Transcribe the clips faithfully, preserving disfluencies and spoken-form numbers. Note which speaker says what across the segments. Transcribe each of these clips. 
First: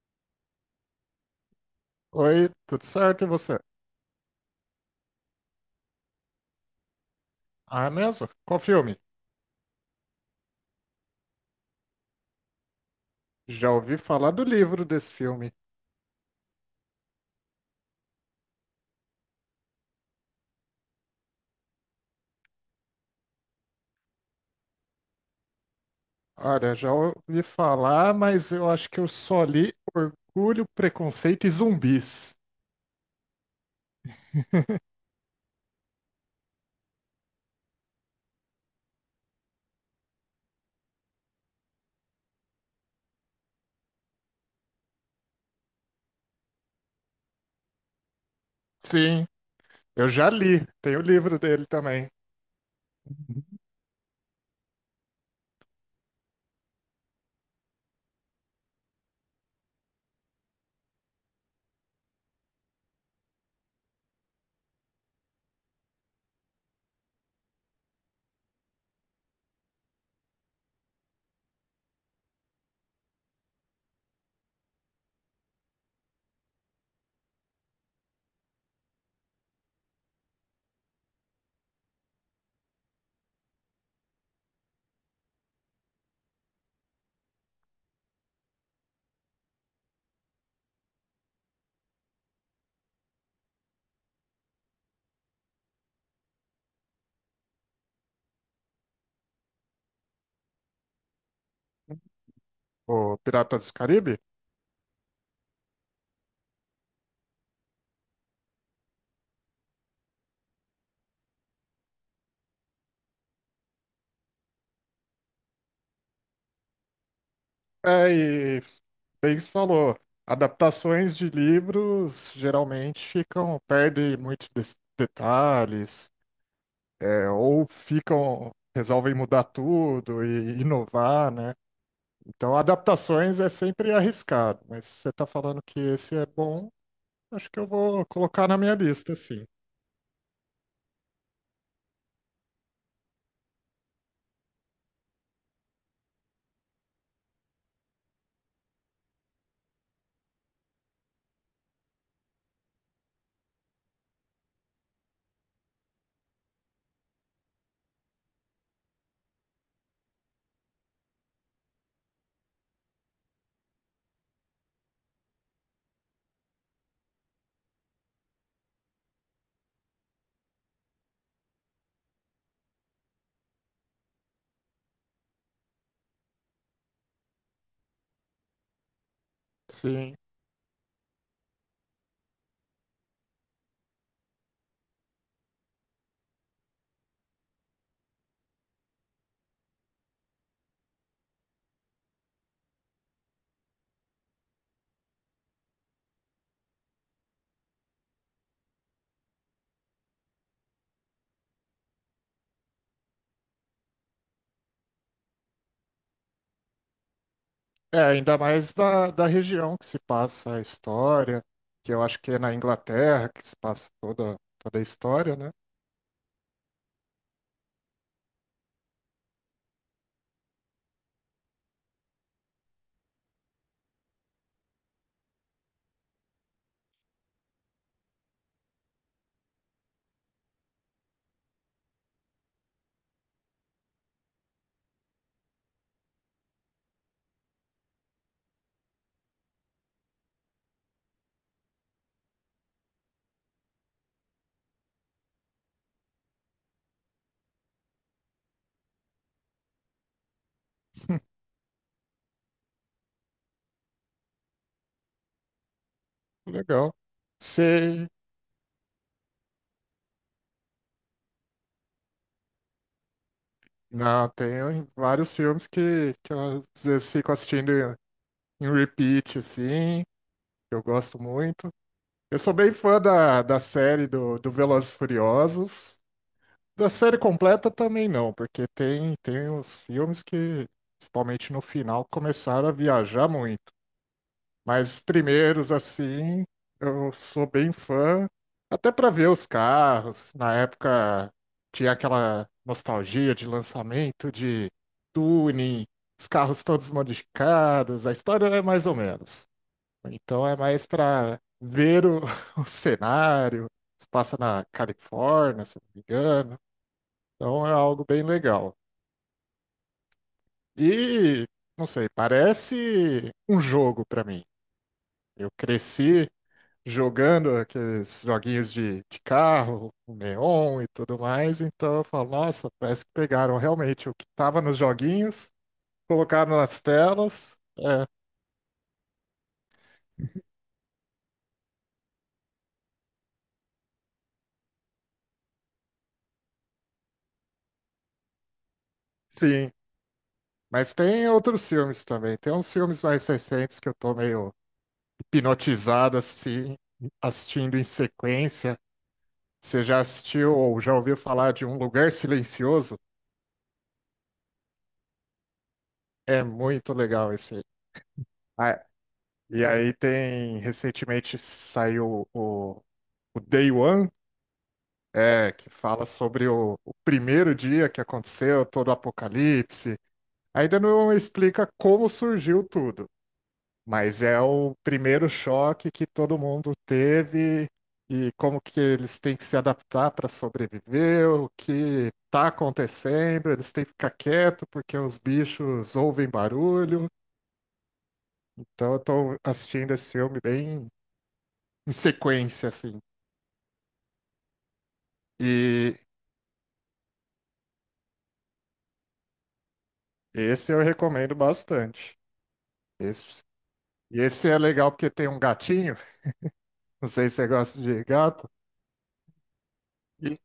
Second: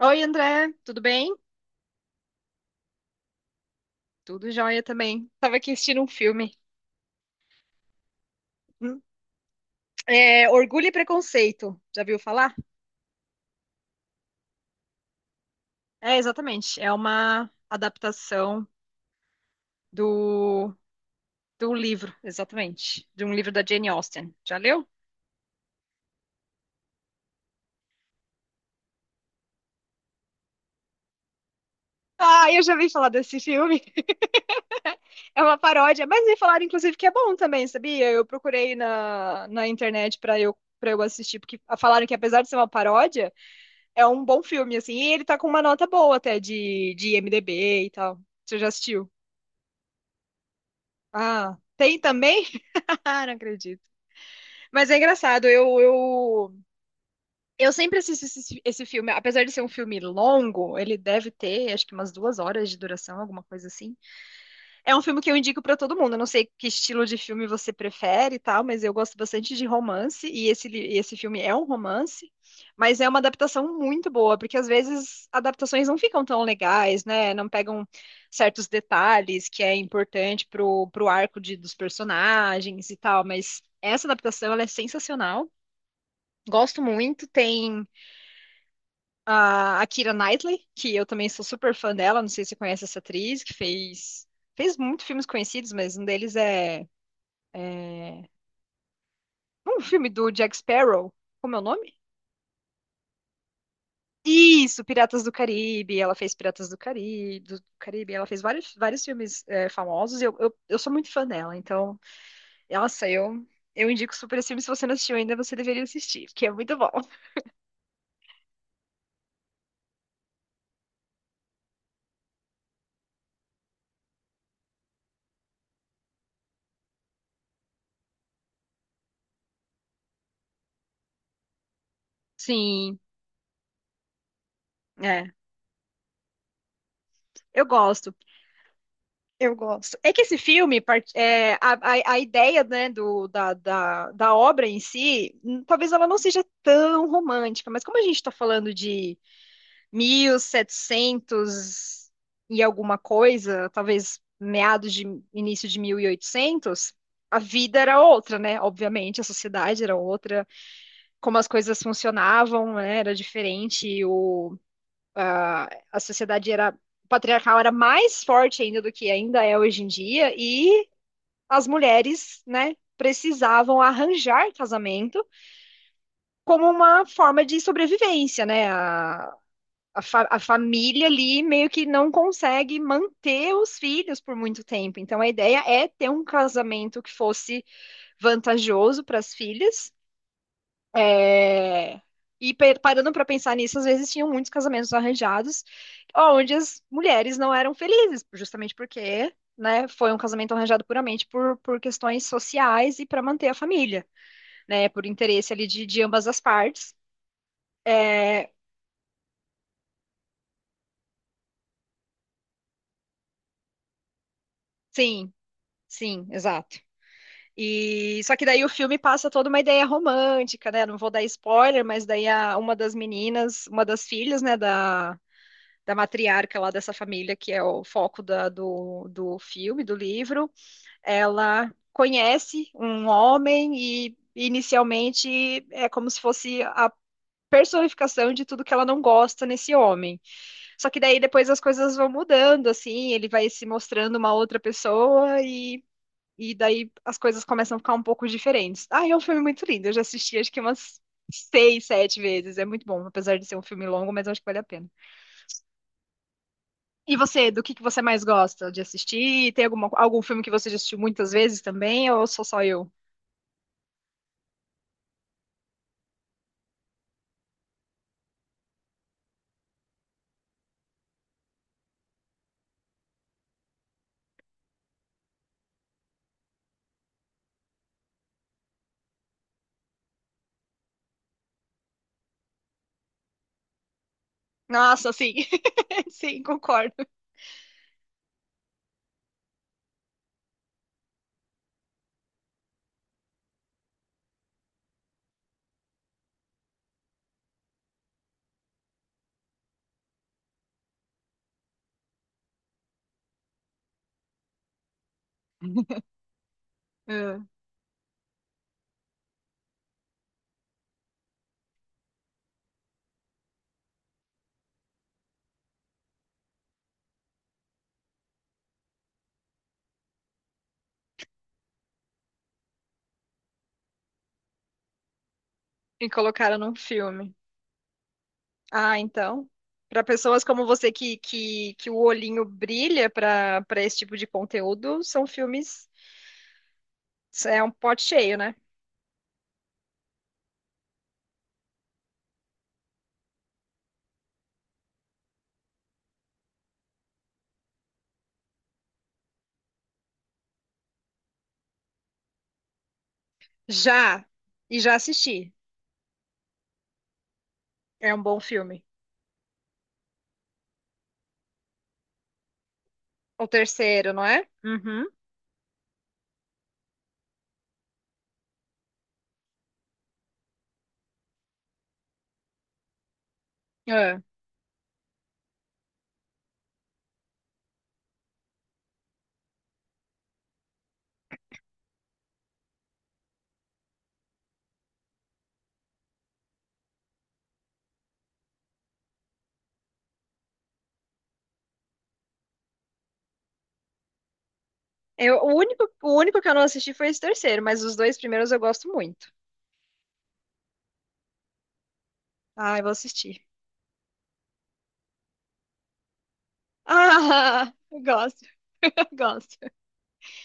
Speaker 1: Oi, André, tudo bem?
Speaker 2: Oi, tudo certo e você?
Speaker 1: Tudo jóia também. Tava aqui assistindo um filme.
Speaker 2: Ah, é mesmo? Qual filme?
Speaker 1: Hum. É, Orgulho e Preconceito. Já viu falar?
Speaker 2: Já ouvi falar do livro desse filme.
Speaker 1: É, exatamente. É uma adaptação do, do livro, exatamente. De um livro da Jane Austen. Já leu?
Speaker 2: Olha, já ouvi falar, mas eu acho que eu só li Orgulho, Preconceito e Zumbis.
Speaker 1: Ah, eu já vi falar desse filme. É uma paródia, mas me falaram, inclusive, que é bom também, sabia? Eu procurei na, na internet para eu, para eu assistir, porque falaram que apesar de ser uma paródia. É um bom filme, assim. E ele tá com uma nota boa até de, de IMDb e tal. Você já assistiu?
Speaker 2: Sim, eu já li. Tem o livro
Speaker 1: Ah,
Speaker 2: dele
Speaker 1: tem
Speaker 2: também,
Speaker 1: também? Ah, não acredito. Mas é engraçado, eu, eu, eu sempre assisto esse, esse filme. Apesar de ser um filme longo, ele deve ter, acho que umas duas horas de duração, alguma coisa assim. É um filme que eu indico pra todo mundo. Eu não sei que estilo de filme você prefere e tal, mas eu gosto bastante de romance e esse, li- e esse filme é um romance, mas é uma adaptação muito boa, porque às vezes adaptações não ficam tão legais, né? Não pegam certos detalhes que é importante pro, pro arco de, dos personagens e tal, mas essa adaptação ela é sensacional. Gosto muito, tem a a Keira Knightley, que eu também sou super fã dela, não sei se você conhece essa atriz, que fez, fez muitos filmes conhecidos, mas um deles é, é um filme do Jack Sparrow, como é o nome?
Speaker 2: o Piratas do Caribe.
Speaker 1: Isso, Piratas do Caribe, ela fez Piratas do Caribe, do Caribe, ela fez vários, vários filmes é, famosos, e eu, eu, eu sou muito fã dela, então, nossa, eu, eu indico super esse filme, se você não assistiu ainda, você deveria assistir, porque é muito bom.
Speaker 2: É, e Biggs falou, adaptações de livros geralmente ficam, perdem muitos des- detalhes. É, ou ficam, resolvem mudar tudo e inovar, né? Então,
Speaker 1: Sim,
Speaker 2: adaptações é sempre arriscado, mas se você está
Speaker 1: é,
Speaker 2: falando que esse é bom, acho que
Speaker 1: eu
Speaker 2: eu vou
Speaker 1: gosto.
Speaker 2: colocar na minha lista, sim.
Speaker 1: Eu gosto. É que esse filme, part- é, a, a, a ideia, né, do, da, da, da obra em si, hum, talvez ela não seja tão romântica, mas como a gente está falando de mil e setecentos e setecentos e alguma coisa, talvez meados de início de mil e oitocentos, a vida era outra, né? Obviamente, a sociedade era outra, como as coisas funcionavam, né, era diferente, o a, a sociedade era patriarcal era mais forte ainda do que ainda é hoje em dia e as mulheres, né, precisavam arranjar casamento como uma forma de sobrevivência, né? A, a,
Speaker 2: Sim.
Speaker 1: fa a família ali meio que não consegue manter os filhos por muito tempo. Então a ideia é ter um casamento que fosse vantajoso para as filhas. É, E pe- parando para pensar nisso, às vezes tinham muitos casamentos arranjados, onde as mulheres não eram felizes, justamente porque, né, foi um casamento arranjado puramente por, por questões sociais e para manter a família, né, por interesse ali de, de ambas as partes.
Speaker 2: É, ainda
Speaker 1: É,
Speaker 2: mais da, da região que se passa a história, que eu acho que é na Inglaterra que se passa toda, toda a
Speaker 1: sim,
Speaker 2: história, né?
Speaker 1: sim, exato. E só que daí o filme passa toda uma ideia romântica, né? Não vou dar spoiler, mas daí a, uma das meninas, uma das filhas, né, da da matriarca lá dessa família, que é o foco da- do, do filme, do livro, ela conhece um homem e inicialmente é como se fosse a personificação de tudo que ela não gosta nesse homem. Só que daí depois as coisas vão mudando, assim, ele vai se mostrando uma outra pessoa e, e daí as coisas começam a ficar um pouco diferentes. Ah, é um filme muito lindo, eu já assisti acho que umas seis, sete vezes, é muito bom, apesar de ser um filme longo, mas eu acho que vale a pena.
Speaker 2: Legal.
Speaker 1: E você, do que que você
Speaker 2: Sei.
Speaker 1: mais gosta de assistir? Tem alguma, algum filme que você já assistiu muitas vezes também, ou sou só eu?
Speaker 2: Não, tem vários filmes que, que eu às vezes fico assistindo em repeat, assim, que eu gosto muito. Eu sou bem fã da, da série do, do Velozes e Furiosos. Da série completa também não, porque tem, tem os filmes que, principalmente no final, começaram a viajar muito. Mas os
Speaker 1: Nossa, sim.
Speaker 2: primeiros,
Speaker 1: Sim,
Speaker 2: assim,
Speaker 1: concordo.
Speaker 2: eu sou bem fã, até para ver os carros. Na época tinha aquela nostalgia de lançamento, de tuning, os carros todos modificados. A história é mais ou menos. Então é mais para ver o, o cenário. Se passa na Califórnia, se não me engano.
Speaker 1: É.
Speaker 2: Então é algo bem legal. E, não sei, parece um jogo para mim. Eu cresci jogando aqueles joguinhos de, de carro, o Neon e tudo mais. Então eu falo, nossa, parece que pegaram realmente o que estava nos joguinhos,
Speaker 1: E colocaram
Speaker 2: colocaram
Speaker 1: num
Speaker 2: nas
Speaker 1: filme.
Speaker 2: telas. É,
Speaker 1: Ah, então. Para pessoas como você que, que, que o olhinho brilha para para esse tipo de conteúdo, são filmes. É um pote cheio, né?
Speaker 2: sim. Mas tem outros filmes também. Tem uns filmes mais recentes que eu tô meio hipnotizado assisti- assistindo em sequência. Você já assistiu ou já ouviu falar de Um Lugar Silencioso?
Speaker 1: Já. E já assisti.
Speaker 2: É muito legal esse. Aí.
Speaker 1: É um bom filme.
Speaker 2: Ah, e aí tem, recentemente saiu o, o
Speaker 1: O
Speaker 2: Day One,
Speaker 1: terceiro, não é? Uhum.
Speaker 2: é, que fala sobre o, o primeiro dia que aconteceu todo o apocalipse. Ainda não explica como surgiu tudo,
Speaker 1: É.
Speaker 2: mas é o primeiro choque que todo mundo teve e como que eles têm que se adaptar para sobreviver, o que está acontecendo, eles têm que ficar quieto porque os bichos ouvem barulho. Então eu estou assistindo esse filme bem em sequência, assim.
Speaker 1: Eu, o único,
Speaker 2: E
Speaker 1: o único que eu não assisti foi esse terceiro, mas os dois primeiros eu gosto muito.
Speaker 2: esse eu recomendo bastante.
Speaker 1: Ah, eu vou assistir.
Speaker 2: Esse, e esse é legal porque tem um gatinho, não sei se você
Speaker 1: Ah,
Speaker 2: gosta
Speaker 1: eu
Speaker 2: de
Speaker 1: gosto,
Speaker 2: gato,
Speaker 1: eu gosto.
Speaker 2: e,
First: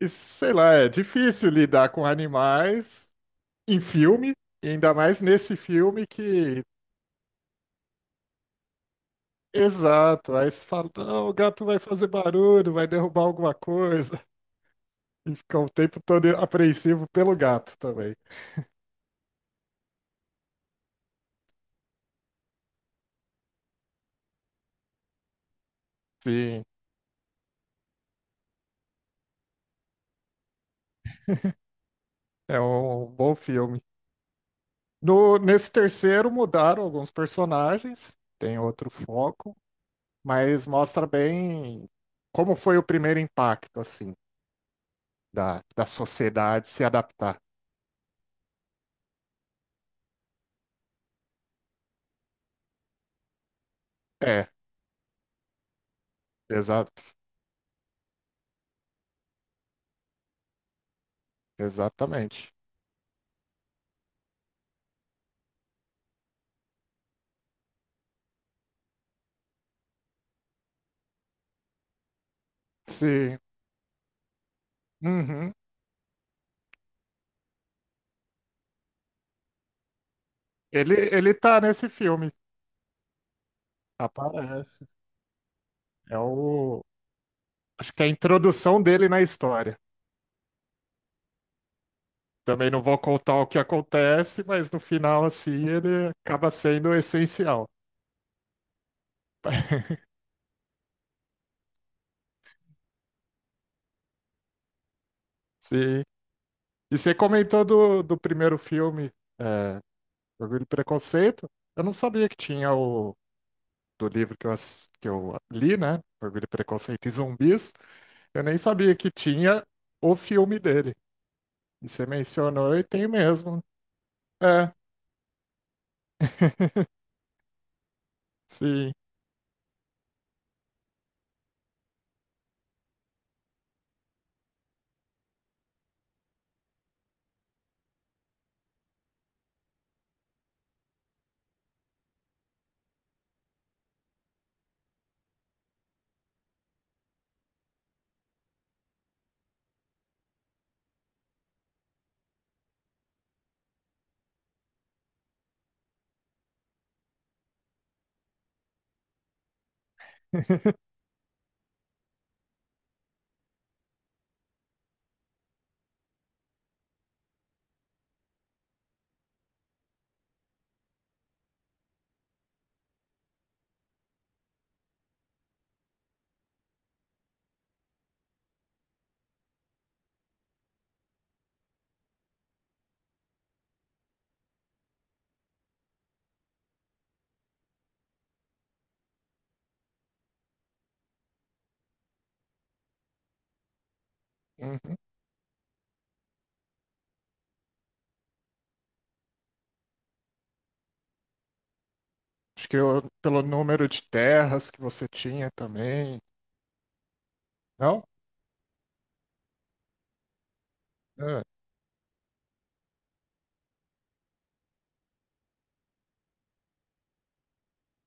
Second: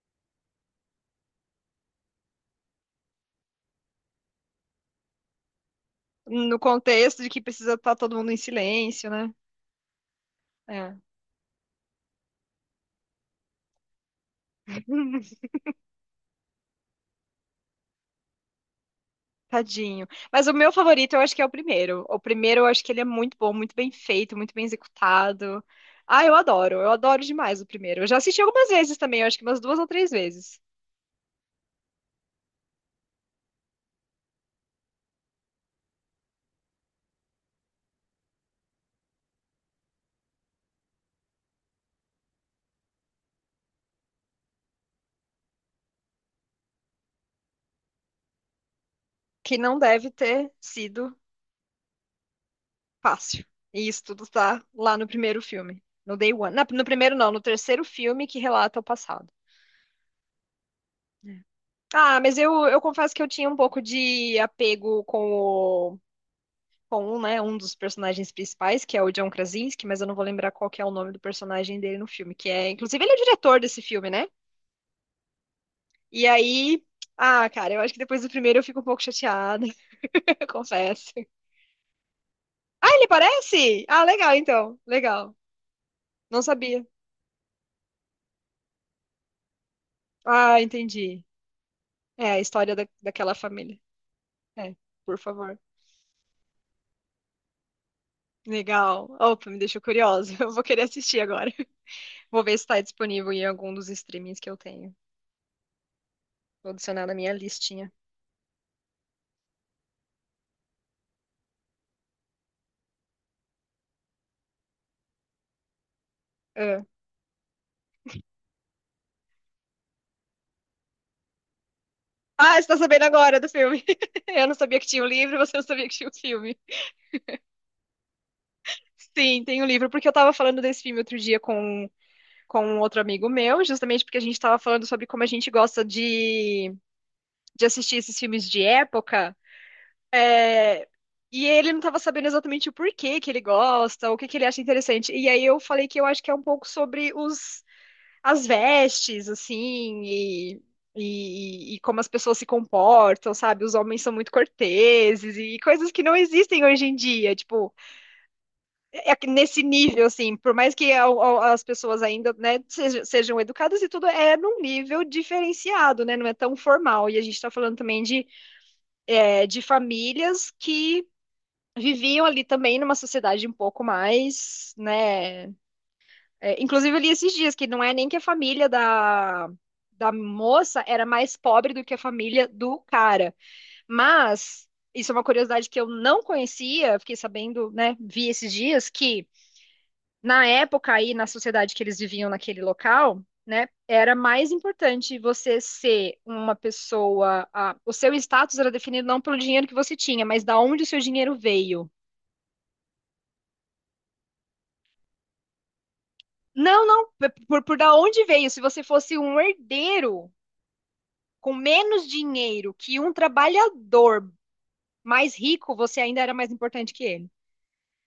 Speaker 2: e sei lá, é difícil lidar com animais em filme, e ainda mais nesse filme
Speaker 1: No
Speaker 2: que.
Speaker 1: contexto de que precisa estar todo mundo em silêncio, né?
Speaker 2: Exato, aí se fala,
Speaker 1: É.
Speaker 2: não, o gato vai fazer barulho, vai derrubar alguma coisa, e fica o tempo todo apreensivo pelo gato também.
Speaker 1: Tadinho. Mas o meu favorito eu acho que é o primeiro. O primeiro eu acho que ele é muito bom, muito bem feito, muito bem executado. Ah, eu
Speaker 2: Sim,
Speaker 1: adoro, eu adoro demais o primeiro. Eu já assisti algumas vezes também, eu acho que umas duas ou três vezes.
Speaker 2: é um bom filme. No, nesse terceiro mudaram alguns personagens, tem outro foco, mas mostra bem como foi o primeiro impacto, assim, da, da sociedade se adaptar.
Speaker 1: Que não deve ter sido fácil. E isso tudo
Speaker 2: É,
Speaker 1: tá lá no primeiro filme. No Day One. Na- no
Speaker 2: exato,
Speaker 1: primeiro, não, no terceiro filme que relata o passado. Ah, mas
Speaker 2: exatamente.
Speaker 1: eu, eu confesso que eu tinha um pouco de apego com o. Com um, né, um dos personagens principais, que é o John Krasinski, mas eu não vou lembrar qual que é o nome do personagem dele no filme, que é, inclusive, ele é o
Speaker 2: Sim,
Speaker 1: diretor desse filme, né?
Speaker 2: uhum.
Speaker 1: E aí, ah, cara, eu acho que depois do primeiro eu fico um pouco chateada, eu
Speaker 2: Ele,
Speaker 1: confesso.
Speaker 2: ele tá nesse filme,
Speaker 1: Ah, ele parece? Ah, legal, então,
Speaker 2: aparece.
Speaker 1: legal.
Speaker 2: É
Speaker 1: Não
Speaker 2: o.
Speaker 1: sabia.
Speaker 2: Acho que é a introdução dele na história.
Speaker 1: Ah, entendi. É a
Speaker 2: Também
Speaker 1: história
Speaker 2: não
Speaker 1: da,
Speaker 2: vou
Speaker 1: daquela
Speaker 2: contar o que
Speaker 1: família.
Speaker 2: acontece, mas
Speaker 1: É,
Speaker 2: no
Speaker 1: por
Speaker 2: final,
Speaker 1: favor.
Speaker 2: assim, ele acaba sendo essencial.
Speaker 1: Legal. Opa, me deixou curiosa. Eu vou querer assistir agora. Vou ver se está disponível em algum dos streamings que eu tenho.
Speaker 2: Sim.
Speaker 1: Vou
Speaker 2: E
Speaker 1: adicionar
Speaker 2: você
Speaker 1: na minha
Speaker 2: comentou
Speaker 1: listinha.
Speaker 2: do, do primeiro filme, é, Orgulho e Preconceito. Eu não sabia que tinha o do livro que eu, ass- que eu li, né? Orgulho, e
Speaker 1: Ah,
Speaker 2: Preconceito e Zumbis. Eu nem sabia que tinha o filme dele. E você
Speaker 1: Ah, você está
Speaker 2: mencionou e
Speaker 1: sabendo
Speaker 2: tem
Speaker 1: agora do
Speaker 2: mesmo.
Speaker 1: filme. Eu não
Speaker 2: É,
Speaker 1: sabia que tinha um livro, você não sabia que tinha um filme.
Speaker 2: sim.
Speaker 1: Sim, tem o um livro, porque eu estava falando desse filme outro dia com, com um outro amigo meu, justamente porque a gente estava falando sobre como a gente gosta de, de assistir esses filmes de época. E ele não estava sabendo exatamente o porquê que ele gosta, o que que ele acha interessante. E aí eu falei que eu acho que é um pouco sobre os, as vestes, assim, e, e, e como as pessoas se comportam, sabe? Os homens são muito corteses e coisas que não existem hoje em dia, tipo, é que nesse nível, assim, por mais que a- a- as pessoas ainda, né, sejam, sejam educadas e tudo, é num nível diferenciado, né? Não é tão formal. E a gente está falando também de é, de famílias que viviam ali também numa sociedade um pouco mais, né? É, inclusive eu li esses dias que não é nem que a família da, da moça era mais pobre do que a família do cara, mas isso é uma curiosidade que eu não conhecia, fiquei sabendo, né? Vi esses dias que na época aí na sociedade que eles viviam naquele local né, era mais
Speaker 2: Uhum.
Speaker 1: importante você ser uma pessoa. A- o seu status era definido não pelo dinheiro que você tinha, mas da onde o seu dinheiro veio.
Speaker 2: Acho que eu- pelo número de terras que você tinha também.
Speaker 1: Não, não, p- por, por da
Speaker 2: Não?
Speaker 1: onde veio? Se você fosse um herdeiro
Speaker 2: Ah,
Speaker 1: com menos dinheiro que um trabalhador mais rico, você ainda era mais importante que ele.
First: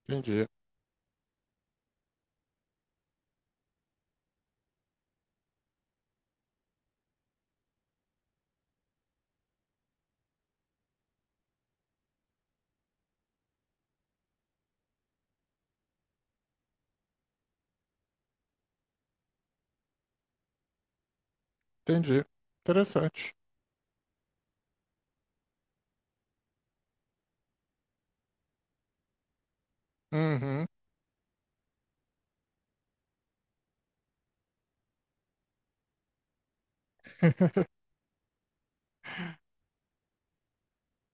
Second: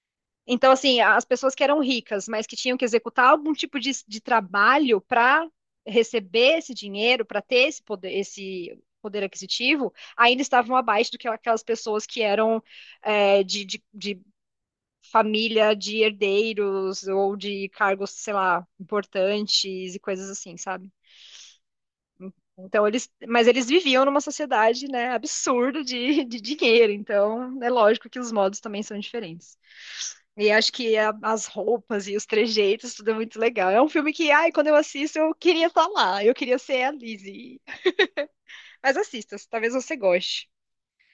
Speaker 2: entendi.
Speaker 1: Então, assim, as pessoas que eram ricas, mas que tinham que executar algum tipo de, de trabalho para receber esse dinheiro, para ter esse poder, esse poder aquisitivo, ainda estavam abaixo do que aquelas pessoas que eram é, de, de de família de herdeiros ou de cargos, sei lá, importantes e coisas assim, sabe?
Speaker 2: Entendi.
Speaker 1: Então eles,
Speaker 2: Interessante.
Speaker 1: mas eles viviam numa sociedade, né, absurda de, de dinheiro, então é lógico que os modos também são diferentes. E
Speaker 2: Uhum.
Speaker 1: acho que a- as roupas e os trejeitos, tudo é muito legal. É um filme que, ai, quando eu assisto, eu queria estar lá, eu queria ser a Lizzie. Mas assista, talvez você goste.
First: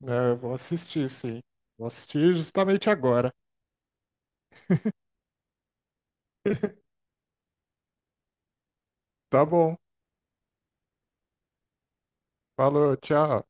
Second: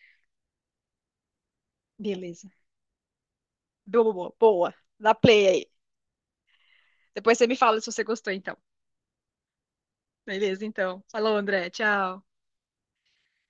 Speaker 2: É, eu vou assistir, sim. Vou assistir
Speaker 1: Beleza.
Speaker 2: justamente agora.
Speaker 1: Boa, boa, boa. Dá play aí. Depois você me fala se você gostou, então.
Speaker 2: Tá bom.
Speaker 1: Beleza, então. Falou, André. Tchau.
Speaker 2: Falou, tchau.